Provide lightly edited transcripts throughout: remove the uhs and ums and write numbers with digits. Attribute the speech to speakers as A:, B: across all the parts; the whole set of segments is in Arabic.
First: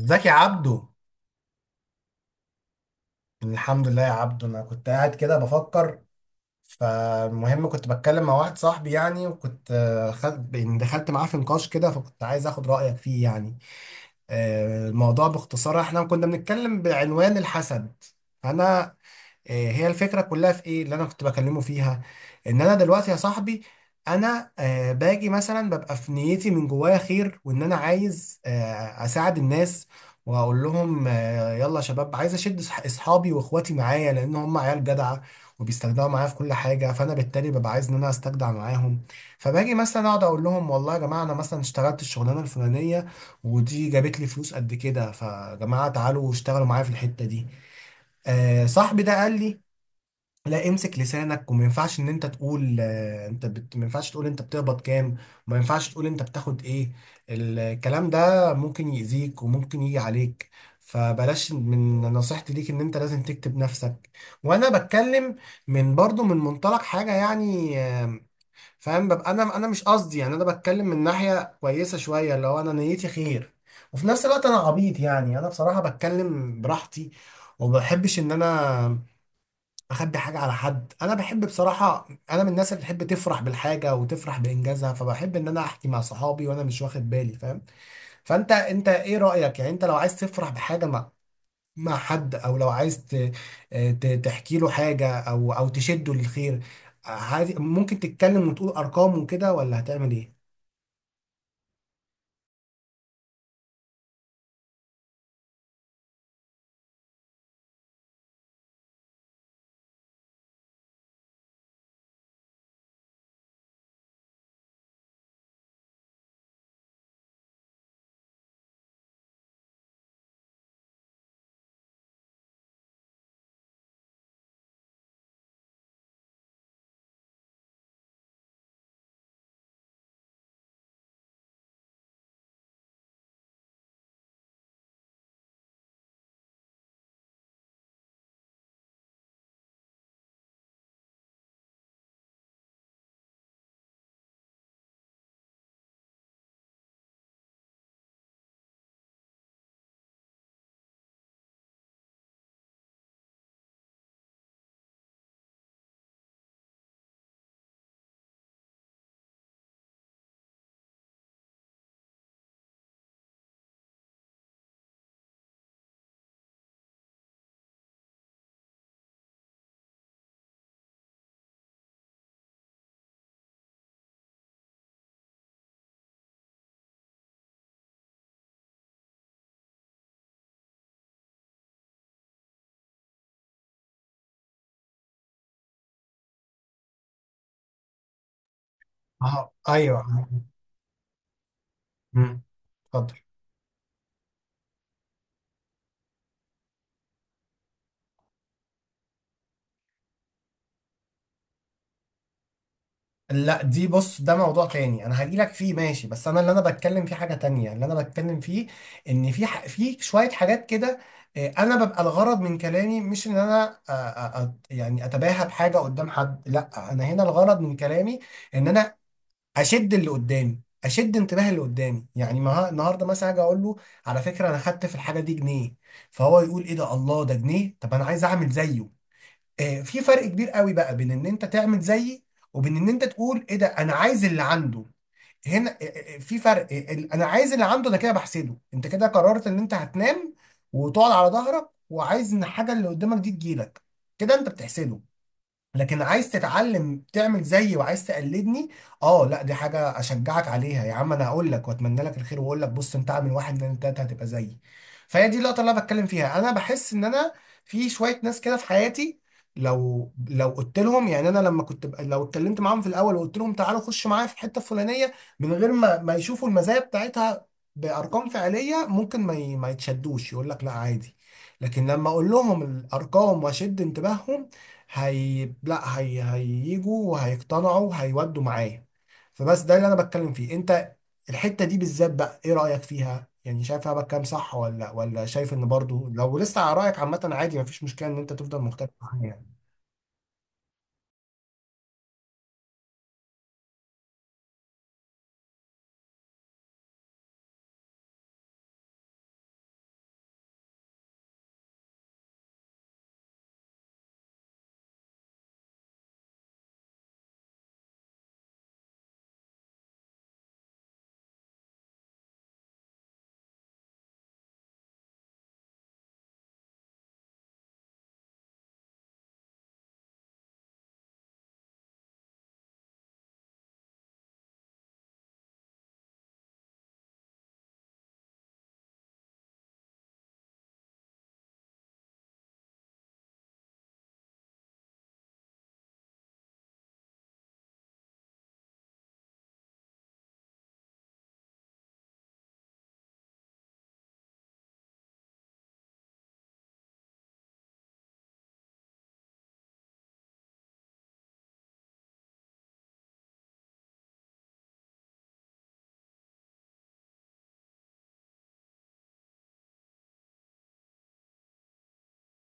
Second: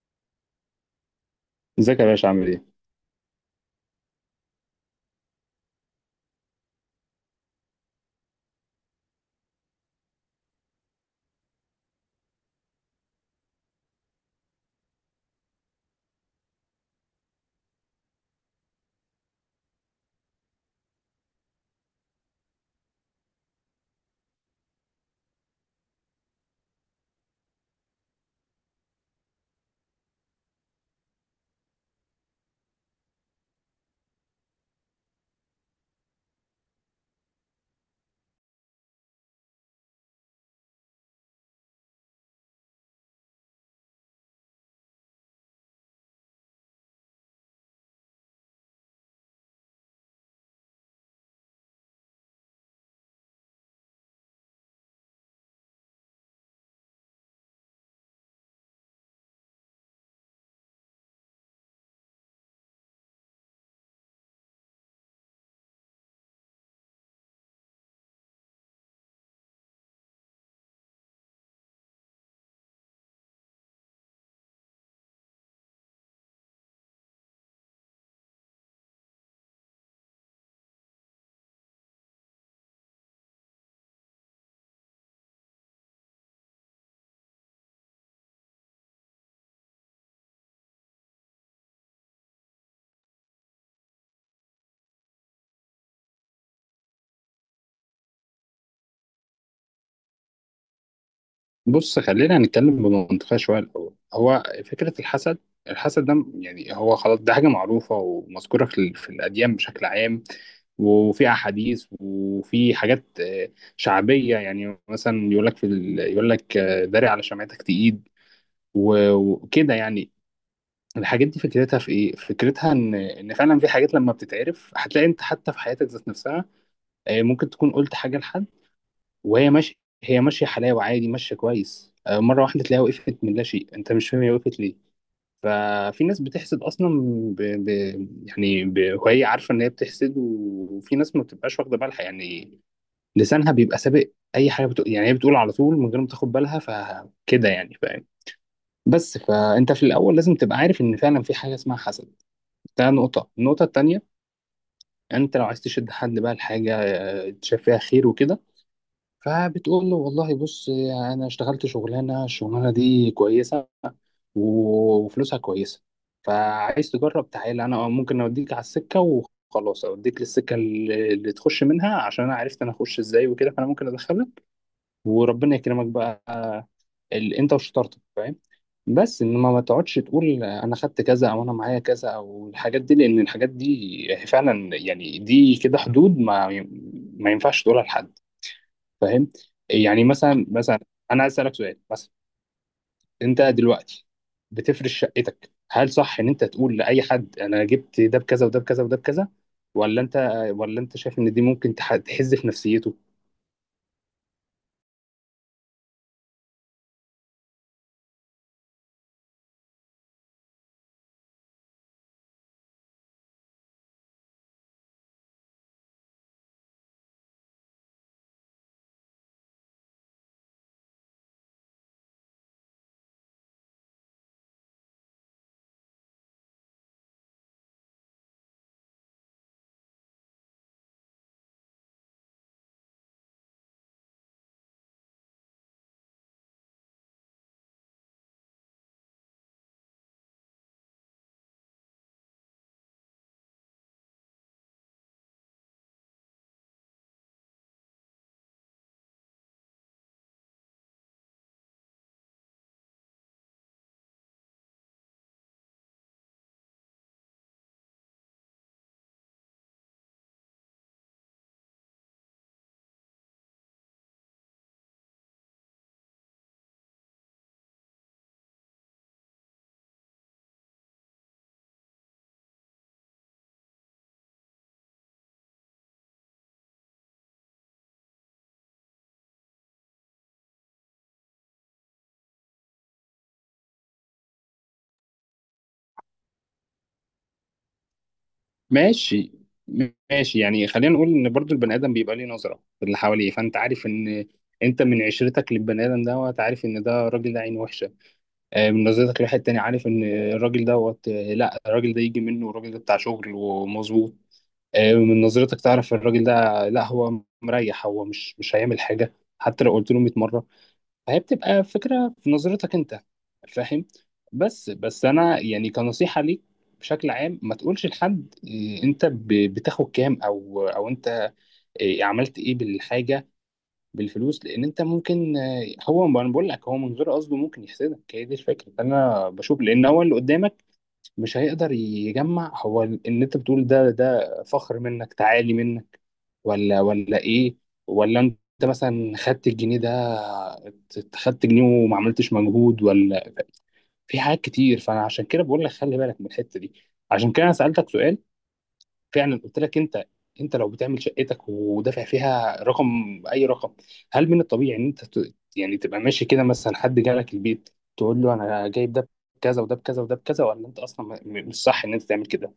A: ازيك يا عبدو.
B: ازيك يا باشا؟ عامل ايه؟
A: الحمد لله يا عبدو، انا كنت قاعد كده بفكر. فالمهم كنت بتكلم مع واحد صاحبي يعني، وكنت خد يعني دخلت معاه في نقاش كده، فكنت عايز اخد رأيك فيه يعني. الموضوع باختصار احنا كنا بنتكلم بعنوان الحسد. انا هي الفكرة كلها في ايه اللي انا كنت بكلمه فيها، ان انا دلوقتي يا صاحبي انا باجي مثلا ببقى في نيتي من جوايا خير، وان انا عايز اساعد الناس، واقول لهم يلا يا شباب، عايز اشد اصحابي واخواتي معايا لان هم عيال جدعة وبيستجدعوا معايا في كل حاجة، فانا بالتالي ببقى عايز ان انا استجدع معاهم. فباجي مثلا اقعد اقول لهم والله يا جماعة انا مثلا اشتغلت الشغلانة الفلانية ودي جابت لي فلوس قد كده، فجماعة تعالوا اشتغلوا معايا في الحتة دي. آه صاحبي ده قال لي لا امسك لسانك، وما ينفعش ان انت تقول آه انت ما ينفعش تقول انت بتقبض كام، وما ينفعش تقول انت بتاخد ايه. الكلام ده ممكن يأذيك وممكن يجي عليك، فبلاش، من نصيحتي ليك ان انت لازم تكتب نفسك. وانا بتكلم من برضو من منطلق حاجة يعني، فاهم؟ ببقى انا مش قصدي يعني، انا بتكلم من ناحيه كويسه شويه، اللي هو انا نيتي خير، وفي نفس الوقت انا عبيط يعني، انا بصراحه بتكلم براحتي، وما بحبش ان انا اخبي حاجه على حد. انا بحب بصراحه، انا من الناس اللي بتحب تفرح بالحاجه وتفرح بانجازها، فبحب ان انا احكي مع صحابي وانا مش واخد بالي، فاهم؟ فانت انت ايه رايك يعني؟ انت لو عايز تفرح بحاجه ما مع حد، او لو عايز تحكي له حاجه، او تشده للخير، عايز ممكن تتكلم وتقول ارقام وكده، ولا هتعمل ايه؟
B: بص، خلينا نتكلم بمنطقية شوية. الأول هو فكرة الحسد. الحسد ده يعني هو خلاص ده حاجة معروفة ومذكورة في الأديان بشكل عام، وفي أحاديث وفي حاجات شعبية. يعني مثلا يقول لك يقول لك داري على شمعتك تقيد، و- وكده يعني. الحاجات دي فكرتها في ايه؟ فكرتها ان فعلا في حاجات لما بتتعرف هتلاقي انت حتى في حياتك ذات نفسها ممكن تكون قلت حاجة لحد وهي ماشيه هي ماشيه حلاوه، عادي، ماشيه كويس، مره واحده تلاقيها وقفت من لا شيء، انت مش فاهم هي وقفت ليه. ففي ناس بتحسد اصلا، ب... ب... يعني وهي عارفه ان هي بتحسد، و- وفي ناس ما بتبقاش واخده بالها يعني، لسانها بيبقى سابق، اي حاجه بتقول، يعني هي بتقول على طول من غير ما تاخد بالها، فكده يعني، فاهم؟ بس فانت في الاول لازم تبقى عارف ان فعلا في حاجه اسمها حسد. ده نقطه. النقطه التانيه، انت لو عايز تشد حد بقى لحاجه تشاف فيها خير وكده، فبتقول له والله بص، انا اشتغلت شغلانه، الشغلانه دي كويسه، و- وفلوسها كويسه، فعايز تجرب، تعالى انا ممكن اوديك على السكه، وخلاص اوديك للسكه اللي تخش منها عشان انا عرفت انا اخش ازاي وكده، فانا ممكن ادخلك وربنا يكرمك بقى انت وشطارتك، فاهم؟ بس انما ما تقعدش تقول انا خدت كذا، او انا معايا كذا، او الحاجات دي، لان الحاجات دي فعلا يعني دي كده حدود ما ينفعش تقولها لحد، فاهم؟
A: اه ايوه.
B: يعني مثلا انا عايز اسالك سؤال. مثلا
A: مم. اتفضل.
B: انت دلوقتي بتفرش شقتك، هل صح ان انت تقول لاي حد انا جبت ده بكذا وده بكذا وده بكذا، ولا انت ولا انت شايف ان دي ممكن تحز في نفسيته؟
A: لا دي بص، ده موضوع تاني انا هجيلك فيه ماشي، بس انا اللي انا بتكلم فيه حاجه تانية. اللي انا بتكلم فيه ان في في شويه حاجات كده. انا ببقى الغرض من كلامي مش ان انا يعني اتباهى بحاجه قدام حد، لا انا هنا الغرض من كلامي ان انا اشد اللي قدامي، اشد انتباه اللي قدامي. يعني النهارده مثلا اجي اقول له على فكره انا خدت في الحاجه دي جنيه، فهو يقول ايه ده، الله، ده جنيه؟ طب انا عايز اعمل زيه. آه، في فرق كبير قوي بقى بين ان انت تعمل زيي، وبين ان انت تقول ايه ده، انا عايز اللي عنده. هنا في فرق، انا عايز اللي عنده ده، كده بحسده. انت كده قررت ان انت هتنام وتقعد على ظهرك، وعايز ان الحاجه اللي قدامك دي تجيلك، كده انت بتحسده. لكن عايز تتعلم تعمل زيي، وعايز تقلدني، اه لا دي حاجه اشجعك عليها يا عم. انا هقول لك واتمنى لك الخير، واقول لك بص انت اعمل واحد اتنين تلاته هتبقى زيي. فهي دي اللقطه اللي انا بتكلم فيها. انا بحس ان انا في شويه ناس كده في حياتي، لو قلت لهم يعني، انا لما كنت لو اتكلمت معاهم في الاول وقلت لهم تعالوا خشوا معايا في الحته الفلانيه، من غير ما يشوفوا المزايا بتاعتها بارقام فعليه، ممكن ما يتشدوش، يقول لك لا عادي. لكن لما اقول لهم الارقام واشد انتباههم، هي لا هي هييجوا وهيقتنعوا وهيودوا معايا. فبس ده اللي انا بتكلم فيه. انت الحتة دي بالذات بقى ايه رأيك فيها يعني؟ شايف انا بتكلم صح، ولا شايف ان برضو لو لسه على رأيك عامة عادي، مفيش مشكلة ان انت تفضل مختلف معايا
B: ماشي.
A: يعني.
B: ماشي، يعني خلينا نقول ان برضو البني ادم بيبقى ليه نظره في اللي حواليه. فانت عارف ان انت من عشرتك للبني ادم دوت، عارف ان ده الراجل ده عين وحشه، من نظرتك لواحد تاني عارف ان الراجل دوت، لا الراجل ده يجي منه، والراجل ده بتاع شغل ومظبوط، من نظرتك تعرف الراجل ده لا هو مريح، هو مش هيعمل حاجة حتى لو قلت له 100 مرة. فهي بتبقى فكرة في نظرتك انت، فاهم؟ بس انا يعني كنصيحة ليك، بشكل عام ما تقولش لحد انت بتاخد كام، او انت عملت ايه بالحاجة، بالفلوس، لان انت ممكن هو انا بقول لك هو من غير قصده ممكن يحسدك، هي دي الفكرة انا بشوف، لان هو اللي قدامك مش هيقدر يجمع هو ان انت بتقول ده فخر منك، تعالي منك، ولا ايه؟ ولا انت مثلا خدت الجنيه ده، خدت جنيه وما عملتش مجهود ولا في حاجات كتير. فانا عشان كده بقول لك خلي بالك من الحته دي. عشان كده انا سالتك سؤال، فعلا قلت لك انت لو بتعمل شقتك ودافع فيها رقم، اي رقم، هل من الطبيعي ان انت يعني تبقى ماشي كده مثلا، حد جالك البيت تقول له انا جايب ده بكذا وده بكذا وده بكذا، ولا انت اصلا مش صح ان انت تعمل كده؟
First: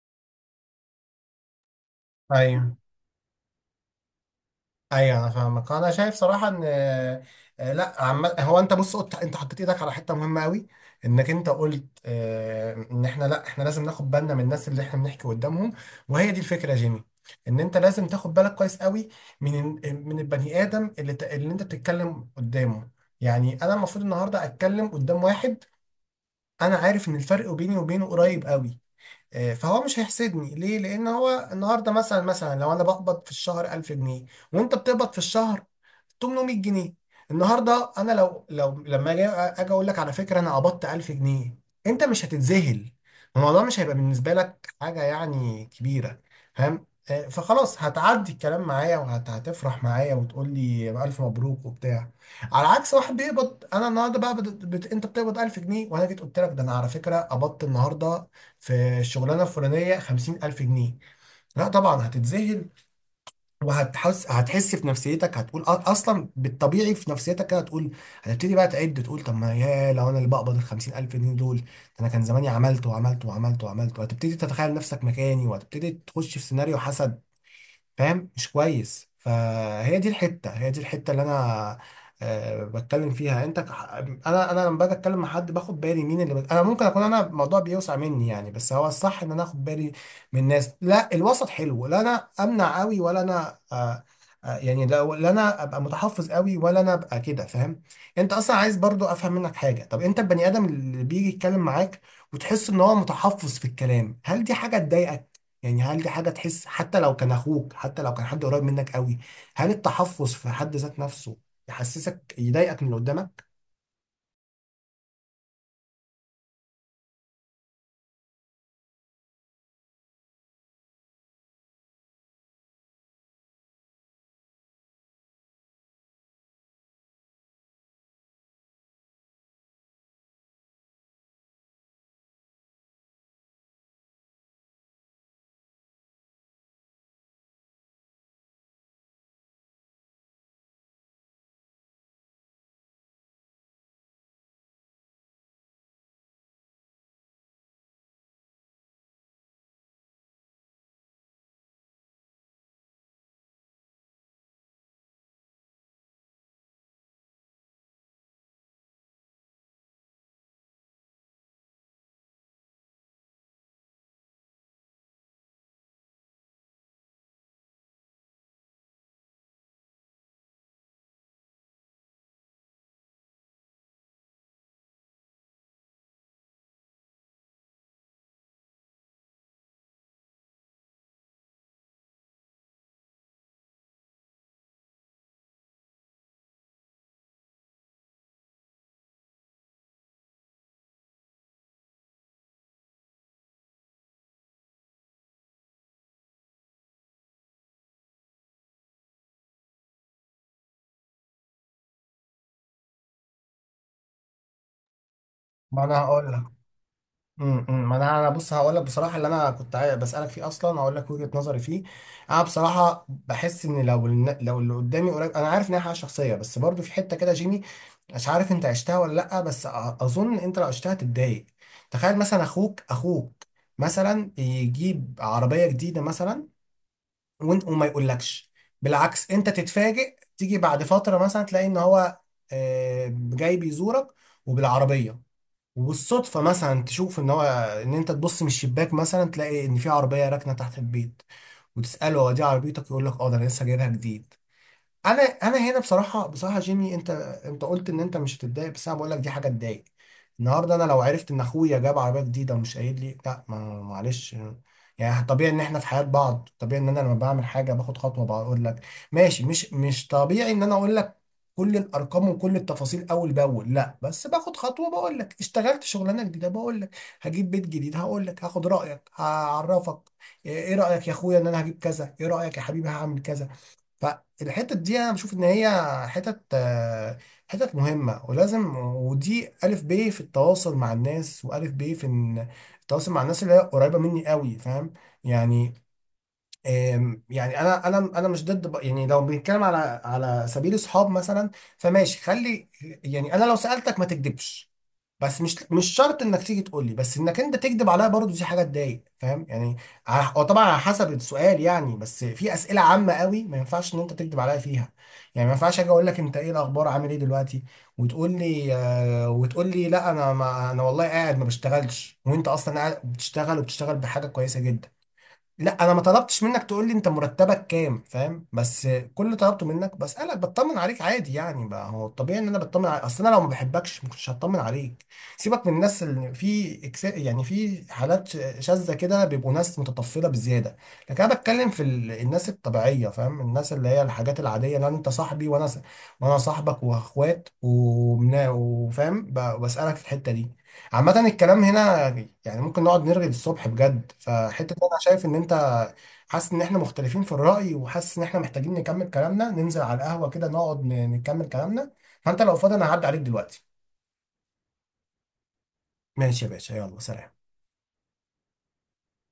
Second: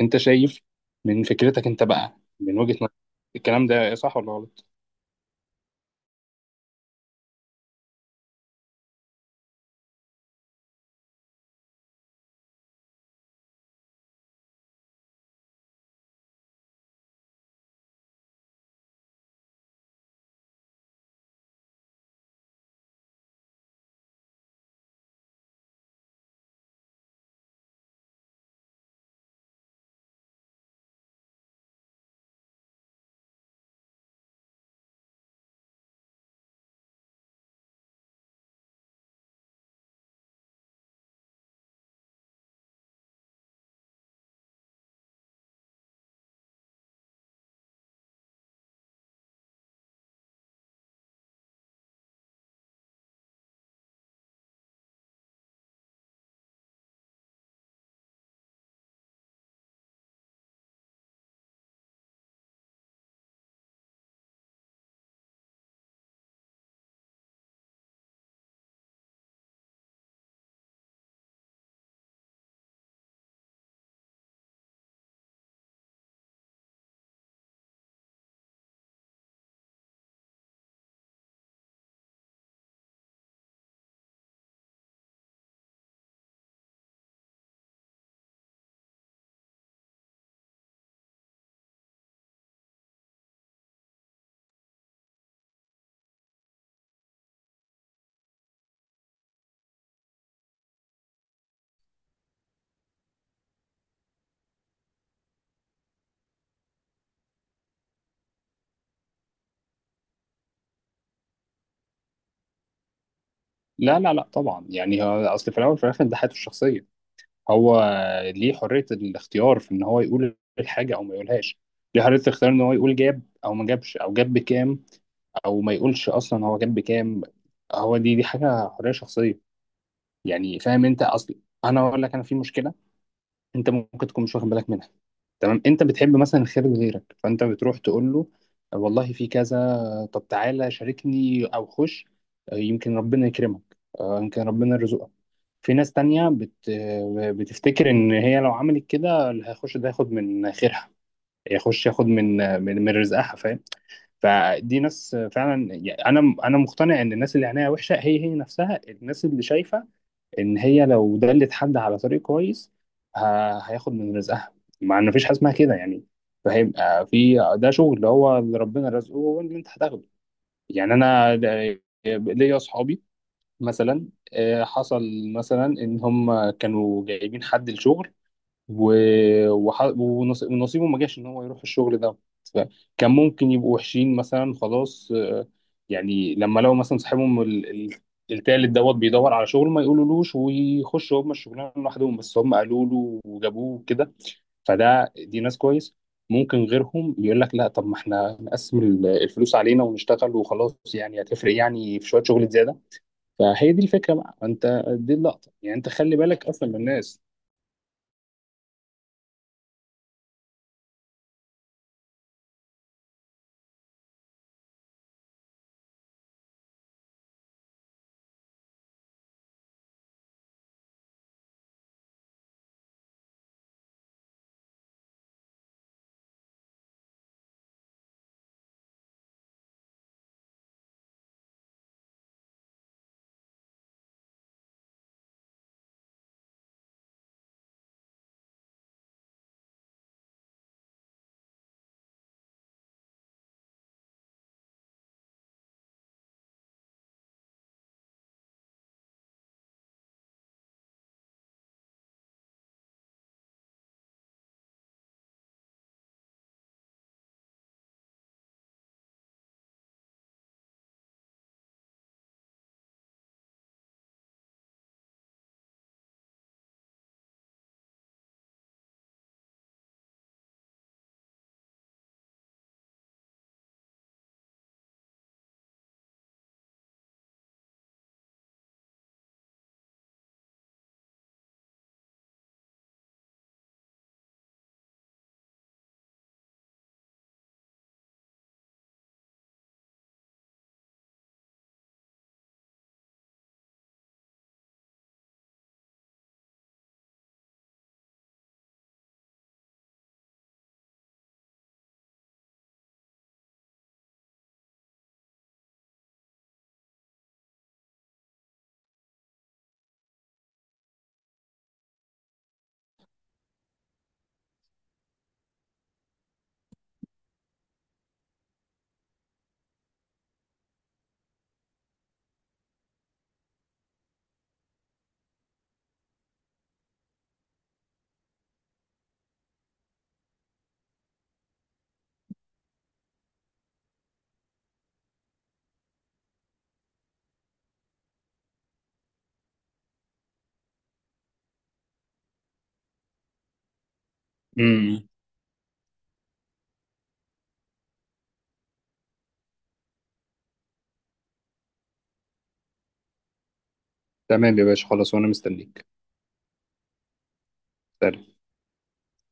B: انت شايف من فكرتك انت بقى، من وجهة
A: ايوه
B: نظرك، الكلام ده صح ولا غلط؟
A: ايوه انا فاهمك. انا شايف صراحه ان آه، لا عم... هو انت بص، قلت انت حطيت ايدك على حته مهمه قوي، انك انت قلت ان احنا، لا احنا لازم ناخد بالنا من الناس اللي احنا بنحكي قدامهم. وهي دي الفكره يا جيمي، ان انت لازم تاخد بالك كويس قوي من البني ادم اللي اللي انت بتتكلم قدامه. يعني انا المفروض النهارده اتكلم قدام واحد انا عارف ان الفرق بيني وبينه قريب قوي، فهو مش هيحسدني ليه؟ لان هو النهارده مثلا لو انا بقبض في الشهر 1000 جنيه، وانت بتقبض في الشهر 800 جنيه، النهارده انا لو لما اجي اقول لك على فكره انا قبضت 1000 جنيه، انت مش هتتذهل. الموضوع مش هيبقى بالنسبه لك حاجه يعني كبيره، فاهم؟ فخلاص هتعدي الكلام معايا وهتفرح معايا وتقول لي الف مبروك وبتاع. على عكس واحد بيقبض، انا النهارده بقى انت بتقبض 1000 جنيه، وانا جيت قلت لك ده انا على فكره قبضت النهارده في الشغلانه الفلانيه 50000 جنيه، لا طبعا هتتذهل. وهتحس في نفسيتك، هتقول اصلا بالطبيعي في نفسيتك كده هتقول، هتبتدي بقى تعد تقول، طب ما يا لو انا اللي بقبض ال 50000 الف جنيه دول ده، انا كان زماني عملت وعملت وعملت وعملت، وهتبتدي تتخيل نفسك مكاني وهتبتدي تخش في سيناريو حسد، فاهم؟ مش كويس. فهي دي الحته، هي دي الحته اللي انا أه بتكلم فيها. انا لما باجي اتكلم مع حد باخد بالي مين اللي انا ممكن اكون انا الموضوع بيوسع مني يعني، بس هو الصح ان انا اخد بالي من الناس. لا الوسط حلو، لا انا امنع قوي ولا انا أه يعني، لا انا ابقى متحفظ قوي، ولا انا ابقى كده، فاهم؟ انت اصلا عايز برضو افهم منك حاجه. طب انت البني ادم اللي بيجي يتكلم معاك وتحس ان هو متحفظ في الكلام، هل دي حاجه تضايقك؟ يعني هل دي حاجة تحس، حتى لو كان أخوك، حتى لو كان حد قريب منك قوي، هل التحفظ في حد ذات نفسه يحسسك، يضايقك من اللي قدامك؟
B: لا، لا، لا، طبعا. يعني هو اصل في الاول وفي الاخر ده حياته الشخصيه. هو ليه حريه الاختيار في ان هو يقول الحاجه او ما يقولهاش، ليه حريه الاختيار ان هو يقول جاب او ما جابش او جاب بكام، او ما يقولش اصلا هو جاب بكام. هو دي حاجه حريه شخصيه، يعني. فاهم؟ انت اصل انا اقول لك انا في مشكله، انت ممكن تكون مش واخد بالك منها. تمام، انت بتحب مثلا الخير لغيرك، فانت بتروح تقول له والله في كذا، طب تعالى شاركني او خش، يمكن ربنا يكرمك، يمكن ربنا يرزقك. في ناس تانية بت... آه، بتفتكر ان هي لو عملت كده اللي هيخش ده ياخد من خيرها، يخش ياخد من, رزقها، فاهم؟ فدي ناس فعلا، يعني انا مقتنع ان الناس اللي عينيها وحشة، هي نفسها الناس اللي شايفة ان هي لو دلت حد على طريق كويس هياخد من رزقها، مع ان مفيش حاجه اسمها كده يعني. فهيبقى في ده شغل اللي هو اللي ربنا رزقه هو اللي انت هتاخده. يعني انا ليا اصحابي مثلا حصل مثلا ان هم كانوا جايبين حد الشغل، و... وح... ونص- ونصيبه ما جاش ان هو يروح الشغل ده. فكان ممكن يبقوا وحشين مثلا، خلاص يعني لما لو مثلا صاحبهم التالت دوت بيدور على شغل ما يقولولوش، ويخشوا هم الشغلانه لوحدهم، بس هم قالوا له وجابوه كده، فده دي ناس كويس. ممكن غيرهم يقول لك لا، طب ما احنا نقسم الفلوس علينا ونشتغل وخلاص، يعني هتفرق يعني في شويه شغل زياده. فهي دي الفكره بقى، انت دي اللقطه، يعني
A: ما
B: انت
A: انا
B: خلي
A: هقول لك.
B: بالك اصلا من الناس.
A: أمم. ما انا بص هقول لك بصراحه اللي انا كنت بسالك فيه اصلا، هقول لك وجهه نظري فيه. انا بصراحه بحس ان لو لو اللي قدامي قريب، انا عارف ان هي حاجه شخصيه، بس برضو في حته كده جيمي، مش عارف انت عشتها ولا لا، بس اظن انت لو عشتها تتضايق. تخيل مثلا اخوك مثلا يجيب عربيه جديده مثلا، وانت وما يقولكش. بالعكس، انت تتفاجئ، تيجي بعد فترة مثلا تلاقي ان هو جاي بيزورك وبالعربية، وبالصدفة مثلا تشوف ان هو، ان انت تبص من الشباك مثلا تلاقي ان في عربية راكنة تحت البيت، وتسأله هو دي عربيتك؟ يقول لك اه ده انا لسه جايبها جديد. انا هنا بصراحه بصراحه جيمي، انت انت قلت ان انت مش هتتضايق، بس انا بقول لك دي حاجه تضايق. النهارده انا لو عرفت ان اخويا جاب عربيه جديده ومش قايل لي، لا ما، معلش، يعني طبيعي ان احنا في حياه بعض، طبيعي ان انا لما بعمل حاجه باخد خطوه بقول لك، ماشي مش طبيعي ان انا اقول لك كل الارقام وكل التفاصيل اول باول، لا بس باخد خطوه بقول لك اشتغلت شغلانه جديده، بقول لك هجيب بيت جديد، هقول لك هاخد رايك، هعرفك، ايه رايك يا اخويا ان انا هجيب كذا، ايه رايك يا حبيبي هعمل كذا. فالحتة دي انا بشوف ان هي حتت آه، حتت مهمة ولازم، ودي الف ب في التواصل مع الناس، والف ب في إن التواصل مع الناس اللي هي قريبة مني قوي، فاهم؟ يعني، يعني انا مش ضد يعني لو بنتكلم على على سبيل اصحاب مثلا، فماشي خلي يعني، انا لو سالتك ما تكذبش، بس مش شرط انك تيجي تقول لي، بس انك انت تكذب عليا برضو دي حاجه تضايق، فاهم يعني؟ هو طبعا على حسب السؤال يعني، بس في اسئله عامه قوي ما ينفعش ان انت تكذب عليا فيها. يعني ما ينفعش اجي اقول لك انت ايه الاخبار، عامل ايه دلوقتي، وتقول لي وتقول لي لا انا ما انا والله قاعد ما بشتغلش، وانت اصلا قاعد بتشتغل وبتشتغل بحاجه كويسه جدا. لا انا ما طلبتش منك تقول لي انت مرتبك كام، فاهم؟ بس كل اللي طلبته منك بسالك بطمن عليك عادي يعني، بقى هو الطبيعي ان انا بطمن عليك، اصل انا لو ما بحبكش ما كنتش هطمن عليك. سيبك من الناس اللي في يعني في حالات شاذه كده بيبقوا ناس متطفله بزياده. لكن انا بتكلم في الناس الطبيعيه، فاهم؟ الناس اللي هي الحاجات العاديه، لان انت صاحبي، وانا وانا صاحبك واخوات وفاهم بسالك في الحته دي. عامة الكلام هنا يعني ممكن نقعد نرغي للصبح بجد، فحتة إن أنا شايف إن أنت حاسس إن إحنا مختلفين في الرأي، وحاسس إن إحنا محتاجين نكمل كلامنا، ننزل على القهوة كده نقعد نكمل كلامنا. فأنت لو فاضي أنا هعدي عليك دلوقتي.
B: تمام يا باشا، خلاص وانا مستنيك.
A: ماشي يا باشا، يلا سلام.
B: سلام.